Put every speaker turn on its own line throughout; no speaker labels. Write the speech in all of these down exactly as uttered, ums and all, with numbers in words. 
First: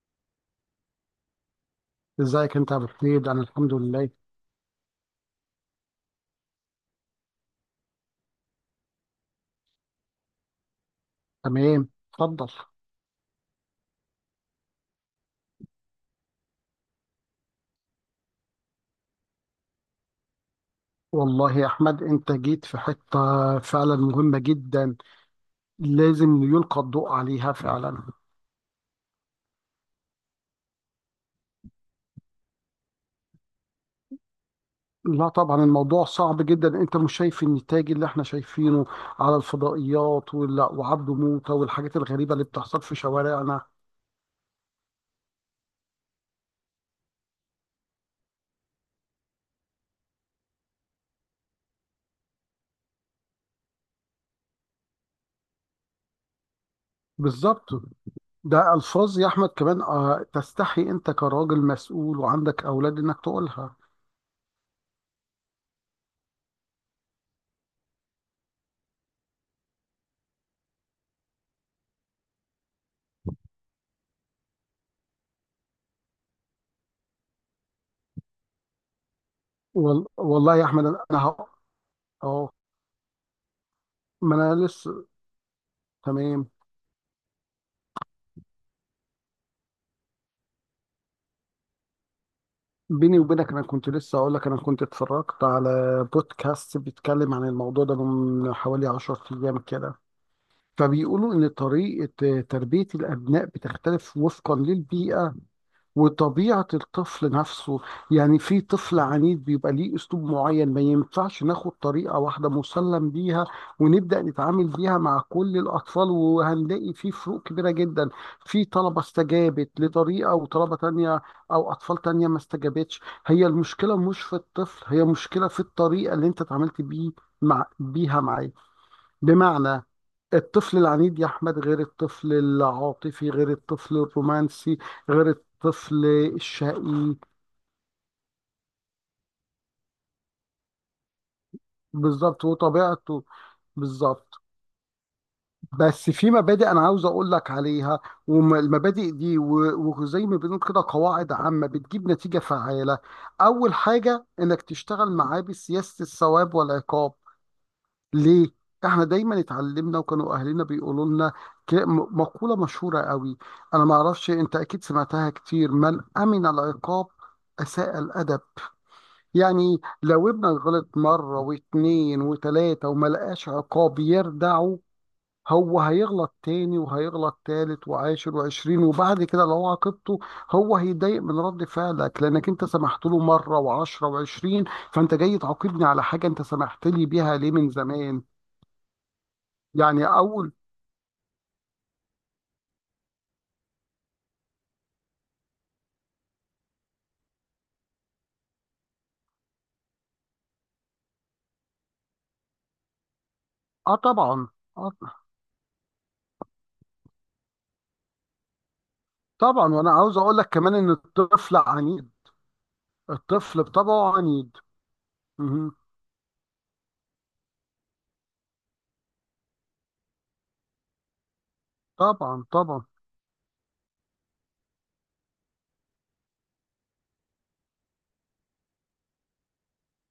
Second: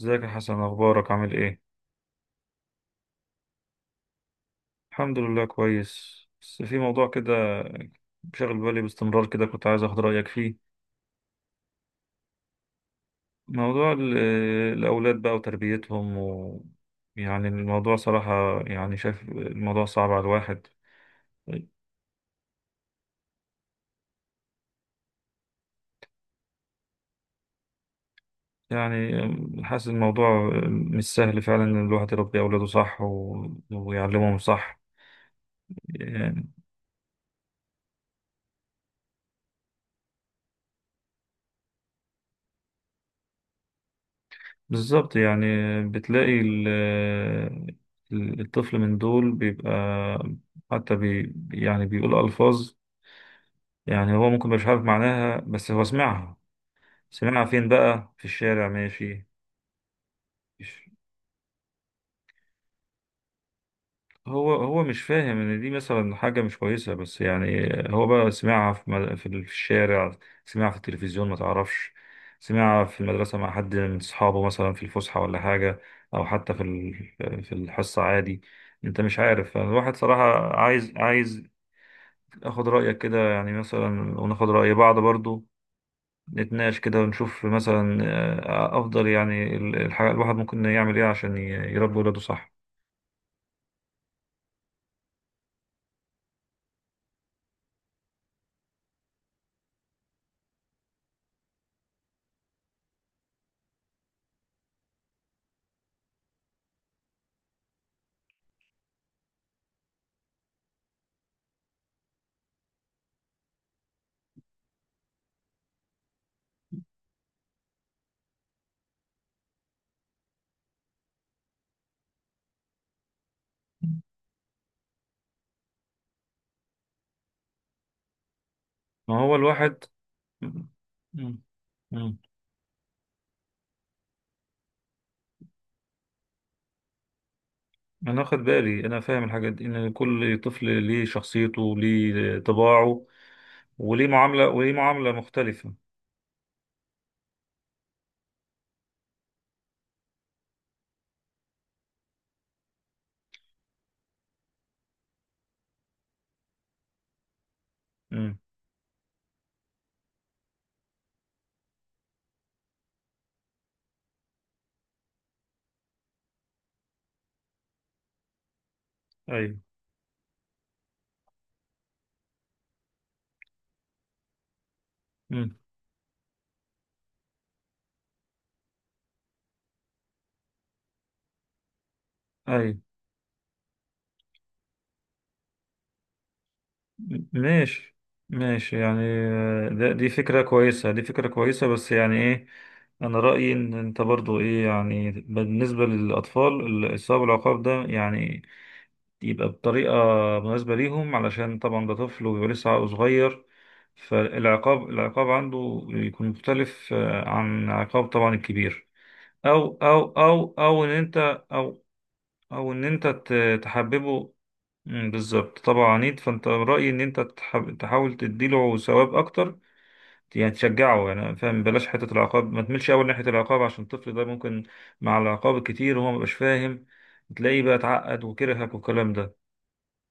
ازيك يا حسن؟ اخبارك؟ عامل ايه؟
ازيك انت يا ابو حميد؟ انا الحمد لله.
الحمد لله كويس، بس في موضوع كده شاغل بالي باستمرار كده، كنت عايز اخد رايك فيه.
تمام، اتفضل.
موضوع ال- الاولاد بقى وتربيتهم و... يعني الموضوع صراحه، يعني شايف الموضوع صعب على الواحد.
والله يا احمد انت جيت في حته فعلا مهمه جدا، لازم يلقى الضوء عليها فعلا.
يعني حاسس الموضوع مش سهل فعلا، ان الواحد يربي اولاده صح و... ويعلمهم صح.
لا طبعا الموضوع صعب جدا، انت مش شايف النتاج اللي احنا شايفينه على الفضائيات وال- وعبده موته والحاجات الغريبه اللي بتحصل في شوارعنا.
بالظبط، يعني بتلاقي ال- ال- الطفل من دول بيبقى حتى بي يعني بيقول ألفاظ. يعني هو ممكن مش عارف معناها، بس هو سمعها. سمعها
بالظبط،
فين بقى؟ في الشارع
ده الفاظ
ماشي.
يا احمد كمان آه، تستحي انت كراجل مسؤول وعندك اولاد انك تقولها.
هو هو مش فاهم ان دي مثلا حاجه مش كويسه، بس يعني هو بقى سمعها في مد- في الشارع، سمعها في التلفزيون ما تعرفش، سمعها في المدرسه مع حد من اصحابه مثلا في الفسحه ولا حاجه، او حتى في ال- في الحصه عادي. انت مش عارف. الواحد
وال-
صراحه
والله يا احمد
عايز
انا
عايز
هق- اه،
اخد رايك كده، يعني مثلا
ما
وناخد
انا
راي بعض
لسه.
برضو،
تمام.
نتناقش كده ونشوف مثلا آه، افضل يعني ال- الح- الواحد ممكن يعمل ايه عشان ي- يربي ولاده صح.
بيني وبينك انا كنت لسه اقول لك، انا كنت اتفرجت على بودكاست بيتكلم عن الموضوع ده من حوالي عشرة ايام كده. فبيقولوا ان طريقة تربية الابناء بتختلف وفقا للبيئة وطبيعة الطفل نفسه. يعني في طفل عنيد بيبقى ليه أسلوب معين، ما ينفعش ناخد طريقة واحدة مسلم بيها ونبدأ نتعامل بيها مع كل الأطفال، وهنلاقي في فروق كبيرة جدا. في طلبة استجابت لطريقة وطلبة تانية أو أطفال تانية ما استجابتش. هي المشكلة مش في الطفل، هي مشكلة في الطريقة اللي أنت اتعاملت بيه مع بيها معاه.
ما هو الواحد.
بمعنى،
مم.
الطفل العنيد يا
مم.
أحمد غير
مم.
الطفل العاطفي غير الطفل الرومانسي غير الطفل الشقي.
انا واخد بالي، انا فاهم الحاجات دي، ان كل طفل ليه شخصيته، ليه
بالظبط
طباعه،
وطبيعته.
وليه
بالظبط.
معاملة وليه معاملة مختلفة.
بس في مبادئ أنا عاوز أقول لك عليها، والمبادئ دي و- وزي ما بنقول كده قواعد عامة بتجيب نتيجة فعالة. أول حاجة إنك تشتغل معاه بسياسة الثواب والعقاب.
امم.
ليه؟ احنا دايما اتعلمنا وكانوا اهلنا بيقولوا لنا ك- م- مقولة مشهورة قوي، انا ما اعرفش انت اكيد سمعتها كتير: من امن العقاب اساء الادب.
ايوه.
يعني لو ابنك غلط مرة واتنين وتلاتة وما لقاش عقاب يردعه،
امم.
هو هيغلط تاني وهيغلط تالت وعاشر وعشرين، وبعد كده لو عاقبته هو هيتضايق من رد فعلك لانك انت
ايوه.
سمحت له مرة وعشرة وعشرين. فانت جاي تعاقبني على حاجة انت سمحت لي
م-
بيها ليه من
ماشي.
زمان.
ماشي، يعني آه، ده
يعني
دي فكرة
اول.
كويسة، دي فكرة كويسة، بس يعني ايه؟ انا رأيي ان انت برضو ايه، يعني بالنسبة للاطفال الصواب العقاب ده يعني يبقى بطريقة مناسبة ليهم، علشان طبعا ده طفل وبيبقى لسه عقله صغير،
اه طبعا.
فالعقاب
آه
العقاب عنده يكون مختلف آه، عن عقاب طبعا الكبير.
طبعا،
أو
وانا
أو
عاوز اقول لك
أو
كمان
أو إن
ان
أنت
الطفل
أو
عنيد.
أو إن أنت ت-
الطفل بطبعه
تحببه.
عنيد.
مم، بالظبط،
مهم.
طبعا عنيد. فأنت رأيي إن أنت تح- تحاول تديله ثواب أكتر، يعني تشجعه، يعني فاهم. بلاش حتة
طبعا
العقاب، ما
طبعا.
تملش أول ناحية العقاب، عشان الطفل ده ممكن مع العقاب الكتير وهو مبقاش فاهم تلاقيه بقى اتعقد وكرهك والكلام ده.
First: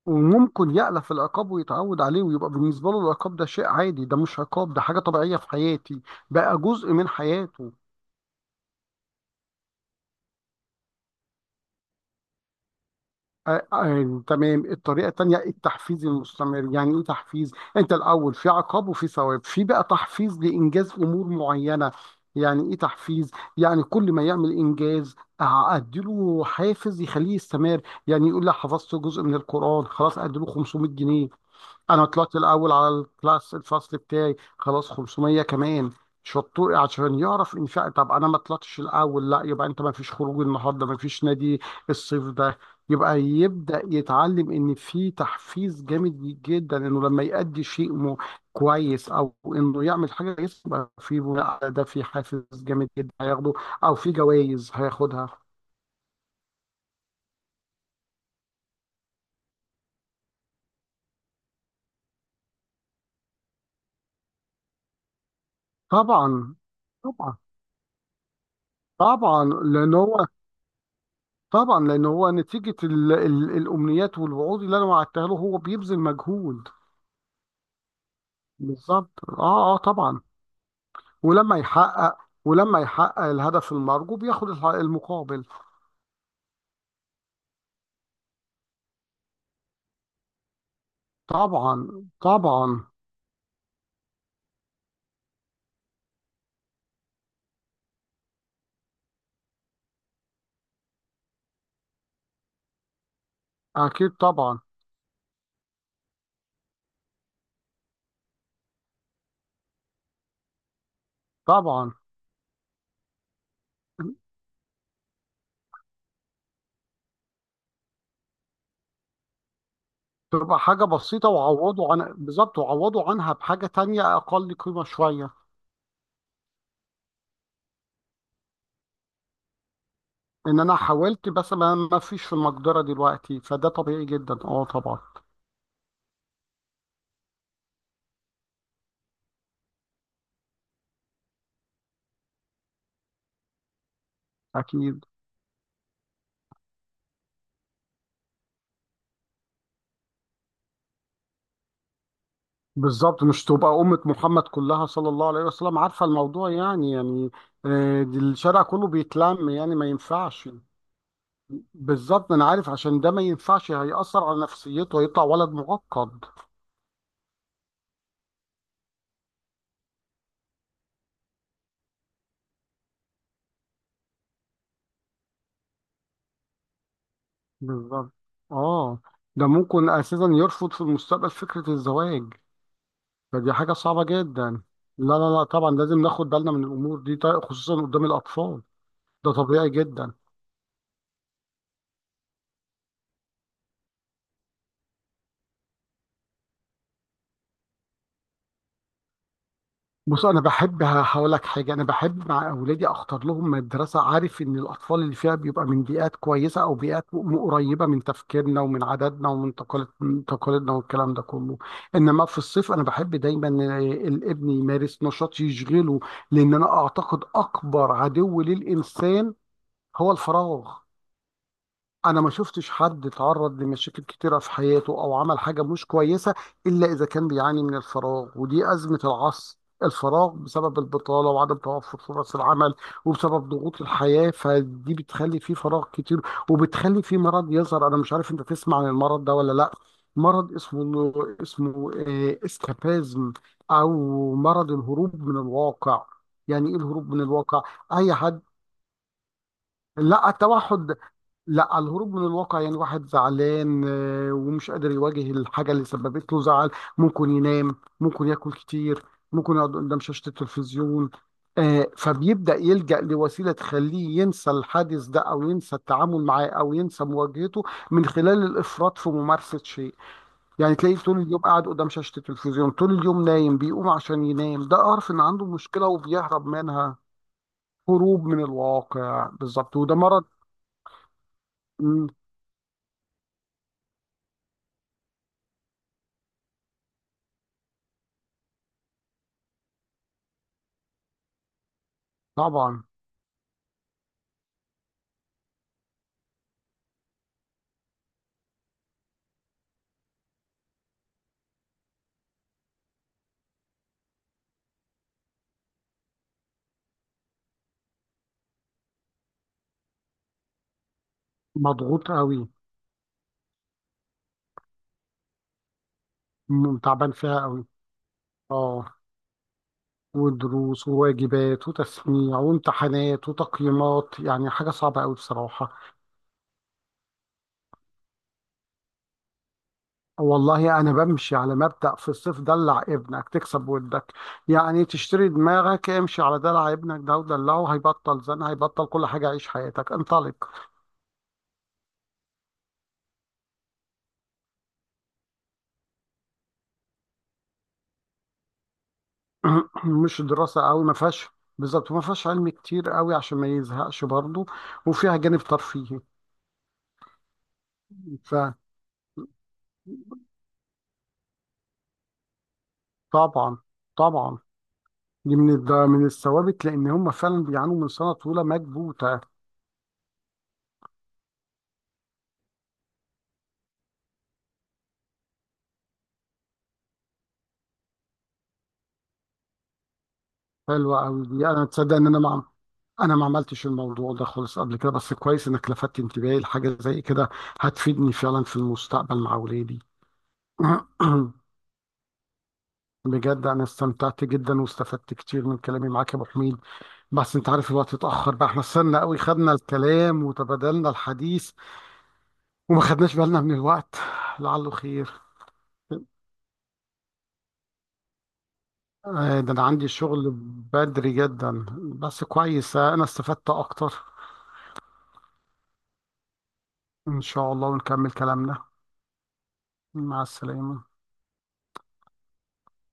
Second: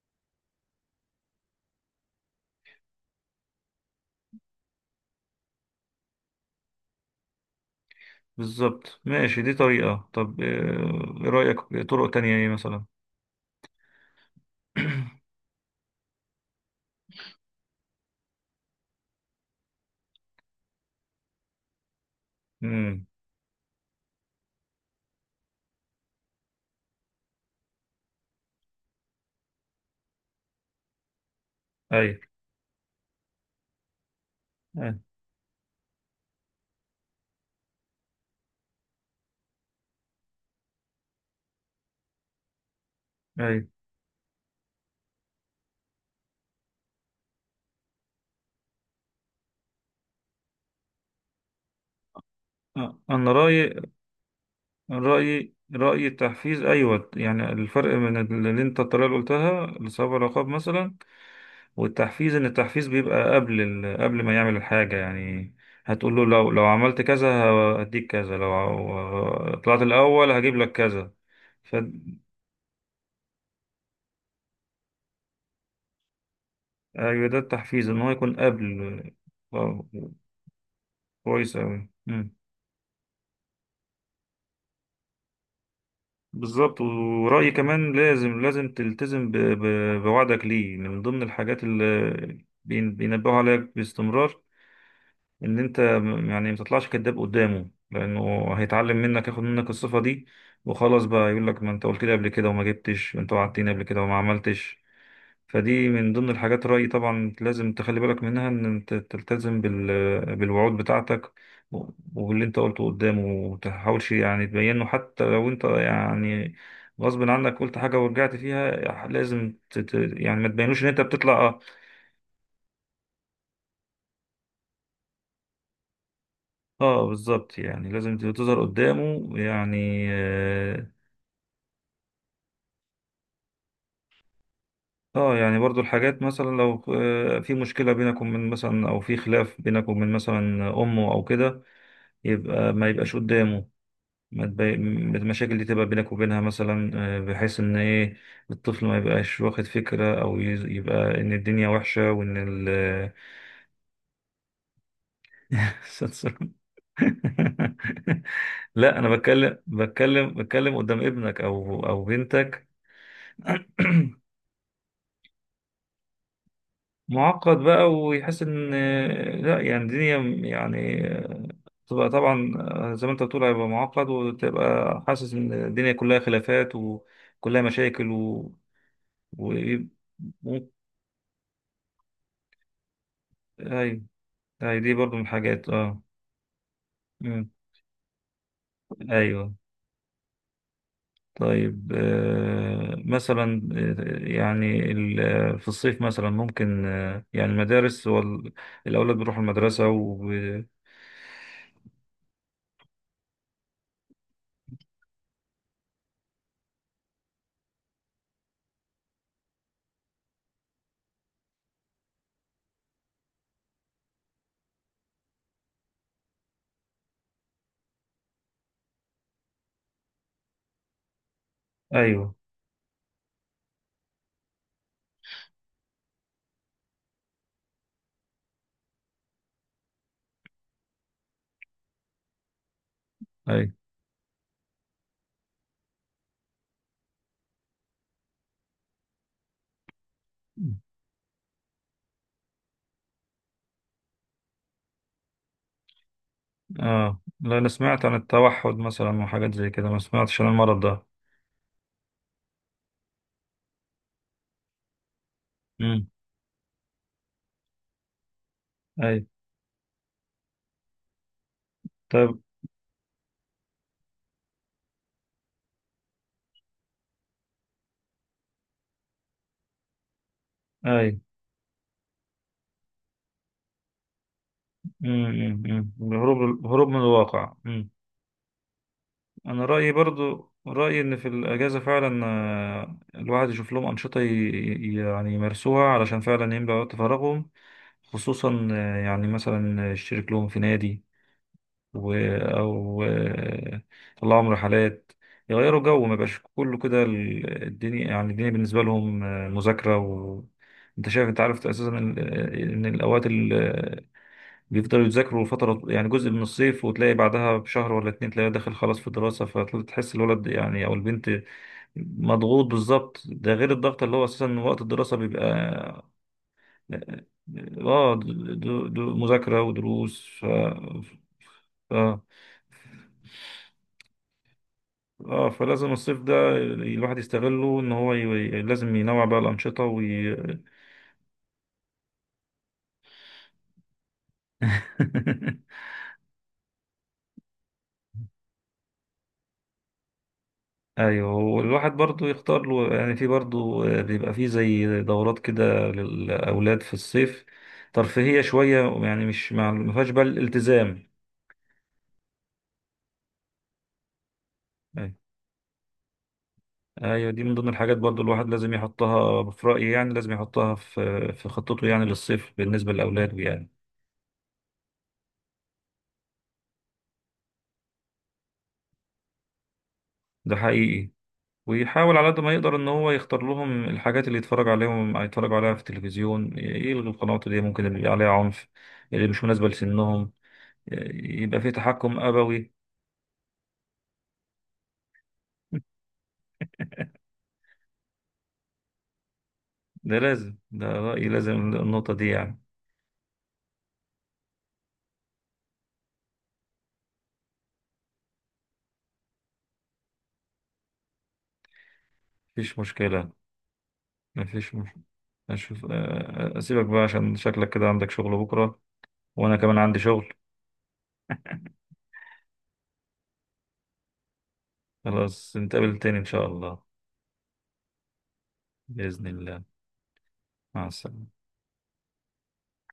وممكن يألف العقاب ويتعود عليه ويبقى بالنسبة له العقاب ده شيء عادي، ده مش عقاب، ده حاجة طبيعية في حياتي، بقى جزء من حياته.
بالظبط، ماشي. دي طريقة. طب آه، ايه رأيك؟ طرق تانية ايه مثلا؟
آه، آه، تمام. الطريقة التانية التحفيز المستمر. يعني ايه تحفيز؟ انت الاول في عقاب وفي ثواب، في بقى تحفيز لانجاز امور معينة. يعني ايه
امم.
تحفيز؟ يعني كل ما يعمل انجاز آه، اديله حافز يخليه يستمر. يعني يقول لي حفظت جزء من القرآن، خلاص اديله خمسمية جنيه. انا
اي.
طلعت الاول على الكلاس، الفصل بتاعي، خلاص
اي.
خمسمية كمان. شطور، عشان يعرف ان فعلا. طب انا ما طلعتش الاول، لا، يبقى انت ما فيش خروج النهارده، ما فيش نادي الصيف ده. يبقى
اي.
يبدا يتعلم ان في تحفيز جامد جدا انه لما يأدي شيء مو كويس او انه يعمل حاجه كويسه يبقى في بناء على ده في حافز جامد
آه،
جدا
انا
هياخده
رأيي،
او في جوائز هياخدها.
رأيي رأيي التحفيز، ايوه. يعني الفرق من اللي انت الطريقة اللي قلتها لصاحب العقاب مثلا والتحفيز، ان التحفيز بيبقى قبل ال... قبل ما يعمل الحاجة، يعني هتقول له لو
طبعا
لو عملت كذا
طبعا.
هديك كذا. لو
طبعا
ع- طلعت
لان هو.
الاول هجيب لك كذا. ف
طبعا لان هو نتيجه ال ال الامنيات والوعود اللي انا وعدتها له هو بيبذل مجهود.
ايوه، ده التحفيز، ان هو يكون قبل.
بالظبط، اه اه
آه،
طبعا.
كويس
ولما
اوي.
يحقق. ولما يحقق الهدف المرجو بياخد الح- المقابل.
بالظبط، ورأيي كمان لازم، لازم تلتزم ب- ب- بوعدك ليه، يعني من ضمن الحاجات
طبعا
اللي
طبعا.
بين- بينبهوا عليك باستمرار، ان انت م- يعني ما تطلعش كذاب قدامه، لانه هيتعلم منك، ياخد منك الصفة دي وخلاص، بقى يقول لك ما انت قلت لي قبل كده وما جبتش، انت وعدتني قبل كده
اكيد
وما
طبعا
عملتش. فدي من ضمن الحاجات. رأيي طبعا لازم تخلي بالك منها، إن أنت تلتزم بال... بالوعود بتاعتك و-
طبعا.
وباللي أنت قلته قدامه، ومتحاولش يعني تبينه، حتى لو أنت يعني غصب عنك قلت حاجة ورجعت فيها لازم ت... ت- يعني ما
تبقى
تبينوش
حاجه
إن أنت
بسيطه
بتطلع آه,
وعوضوا عن. بالظبط، وعوضوا عنها بحاجه تانية اقل قيمه شويه.
آه بالظبط، يعني لازم تظهر قدامه يعني
ان انا
آه
حاولت بس ما ما فيش في المقدره دلوقتي، فده طبيعي جدا، اه طبعا.
آه، يعني برضو الحاجات مثلا لو آه، في مشكلة بينك ومن مثلا، أو في خلاف بينك ومن مثلا أمه أو كده، يبقى ما يبقاش قدامه، ما تبي-
اكيد.
م- المشاكل دي تبقى بينك وبينها مثلا، آه، بحيث ان ايه، الطفل ما يبقاش واخد فكرة، او يز- يبقى ان الدنيا وحشة، وان ال
بالظبط، مش تبقى أمة محمد كلها صلى الله عليه وسلم عارفة
سنسور.
الموضوع يعني يعني آه، دي الشارع كله
لا، انا
بيتلم،
بتكلم
يعني ما
بتكلم
ينفعش.
بتكلم قدام ابنك او او
بالظبط، أنا
بنتك.
عارف عشان ده ما ينفعش، هيأثر على نفسيته، هيطلع ولد معقد.
معقد بقى، ويحس ان آه، لا يعني الدنيا، يعني آه، تبقى طبعا آه، زي ما انت بتقول هيبقى معقد، وتبقى حاسس ان الدنيا كلها خلافات وكلها مشاكل
بالظبط.
و...
آه، ده ممكن أساسا
و...
يرفض في المستقبل فكرة الزواج، فدي حاجة
ايوه.
صعبة جدا.
أيوة، دي
لا
برضو من
لا لا،
الحاجات،
طبعا لازم
اه.
ناخد بالنا من الأمور دي، طيب،
مم.
خصوصا قدام الأطفال. ده
ايوه.
طبيعي جدا.
طيب آه مثلا، آه، يعني ال- آه، في الصيف مثلا ممكن آه، يعني المدارس هو ال- الاولاد بيروحوا المدرسه و...
بص انا بحب هقول لك حاجه، انا بحب مع اولادي اختار لهم مدرسه، عارف ان الاطفال اللي فيها بيبقى من بيئات كويسه او بيئات م- قريبه من تفكيرنا ومن عاداتنا ومن تقاليد من تقاليدنا والكلام ده كله. انما في الصيف انا بحب دايما آه، الابن يمارس نشاط يشغله، لان انا اعتقد اكبر عدو للانسان هو الفراغ. انا ما
ايوه.
شفتش حد اتعرض لمشاكل كتيره في حياته او عمل حاجه مش كويسه الا اذا كان بيعاني من الفراغ، ودي ازمه العصر. الفراغ بسبب البطاله وعدم توفر فرص العمل، وبسبب
ايوه.
ضغوط الحياه، فدي بتخلي فيه فراغ كتير وبتخلي فيه مرض يظهر. انا مش عارف انت تسمع عن المرض ده ولا لا. مرض اسمه، اسمه آه، اسكابازم، او مرض الهروب من الواقع. يعني ايه الهروب
اه،
من
لا،
الواقع؟
انا سمعت
اي
عن
حد.
التوحد مثلا وحاجات زي كده، ما
لا
سمعتش عن المرض
التوحد،
ده.
لا، على الهروب من الواقع. يعني واحد زعلان آه، ومش قادر يواجه الحاجة اللي
امم.
سببت له زعل، ممكن ينام، ممكن ياكل كتير،
ايوه.
ممكن يقعد قدام شاشة التلفزيون. آه،
طيب.
فبيبدأ يلجأ لوسيلة تخليه ينسى الحادث ده أو ينسى التعامل معاه أو ينسى مواجهته من خلال الإفراط في ممارسة شيء. يعني تلاقيه
ايوه.
طول اليوم قاعد قدام شاشة التلفزيون، طول اليوم نايم، بيقوم عشان ينام، ده أعرف إن عنده
امم
مشكلة
الهروب
وبيهرب
الهروب من
منها.
الواقع.
هروب من الواقع
انا
بالظبط،
رايي
وده مرض.
برضو، رايي ان في الاجازه
مم.
فعلا آه، الواحد يشوف لهم انشطه ي- ي- يعني يمارسوها، علشان فعلا يملى وقت فراغهم. خصوصا آه، يعني مثلا يشترك لهم في نادي، و
طبعا.
او آه، يطلعهم رحلات يغيروا جو. ما يبقاش كله كده ال- الدنيا، يعني الدنيا بالنسبه لهم آه، مذاكره و... انت شايف، انت عارف اساسا ال- آه، ان الاوقات بيفضلوا يذاكروا فترة، يعني جزء من الصيف، وتلاقي بعدها بشهر ولا اتنين تلاقيه داخل خلاص في الدراسة، فتحس الولد يعني أو البنت
مضغوط قوي.
مضغوط. بالظبط، ده غير الضغط اللي هو أساسا وقت الدراسة بيبقى.
م- تعبان فيها قوي.
اه، دو
اه.
دو مذاكرة ودروس ف...
ودروس وواجبات
ف... اه،
وتسميع وامتحانات وتقييمات، يعني حاجة صعبة قوي
آه،
بصراحة.
فلازم الصيف ده الواحد يستغله، إن هو ي... لازم ينوع بقى الأنشطة وي...
والله أنا بمشي على مبدأ في الصيف دلع ابنك تكسب ودك، يعني تشتري دماغك، امشي على دلع ابنك، ده ودلعه هيبطل زن، هيبطل كل حاجة، عيش حياتك، انطلق.
ايوه، والواحد برضو يختار له، يعني في برضو آه، بيبقى في زي دورات كده للاولاد في الصيف، ترفيهيه شويه، يعني مش مع ما فيهاش
مش
بقى
دراسة قوي، ما
الالتزام.
فيهاش. بالظبط، ما فيهاش علم كتير قوي عشان ما يزهقش برضه،
أيوة.
وفيها جانب ترفيهي.
ايوه، دي من ضمن الحاجات برضو الواحد لازم يحطها في رايي، يعني لازم يحطها في في خطته يعني للصيف بالنسبه لاولاده
فطبعا
يعني.
طبعا، دي من الد- من الثوابت، لان هم فعلا بيعانوا من سنه طويله مكبوته.
ده حقيقي. ويحاول على قد ما يقدر ان هو يختار لهم الحاجات اللي يتفرج عليهم يتفرج عليها في التلفزيون، يلغي القنوات اللي ممكن اللي عليها عنف، اللي مش مناسبه لسنهم. آه،
حلوه قوي دي،
يبقى
انا
في
تصدق ان
تحكم
انا ما،
أبوي.
انا ما عملتش الموضوع ده خالص قبل كده، بس كويس انك لفتت انتباهي لحاجه زي كده، هتفيدني فعلا في المستقبل مع اولادي.
ده لازم، ده رأيي، لازم النقطة دي يعني.
بجد انا استمتعت جدا واستفدت كتير من كلامي معاك يا ابو حميد، بس انت عارف الوقت اتاخر بقى، احنا استنى قوي خدنا الكلام وتبادلنا الحديث
مفيش
وما خدناش
مشكلة.
بالنا من الوقت. لعله
مفيش مش...
خير.
أشوف، أ- أسيبك بقى عشان شكلك كده عندك شغل بكرة،
آه، ده
وأنا
انا
كمان
عندي
عندي
شغل
شغل.
بدري جدا، بس كويس آه، انا استفدت اكتر.
خلاص، نتقابل تاني إن شاء الله.
ان شاء الله ونكمل كلامنا.
بإذن الله.
مع السلامة.
مع السلامة.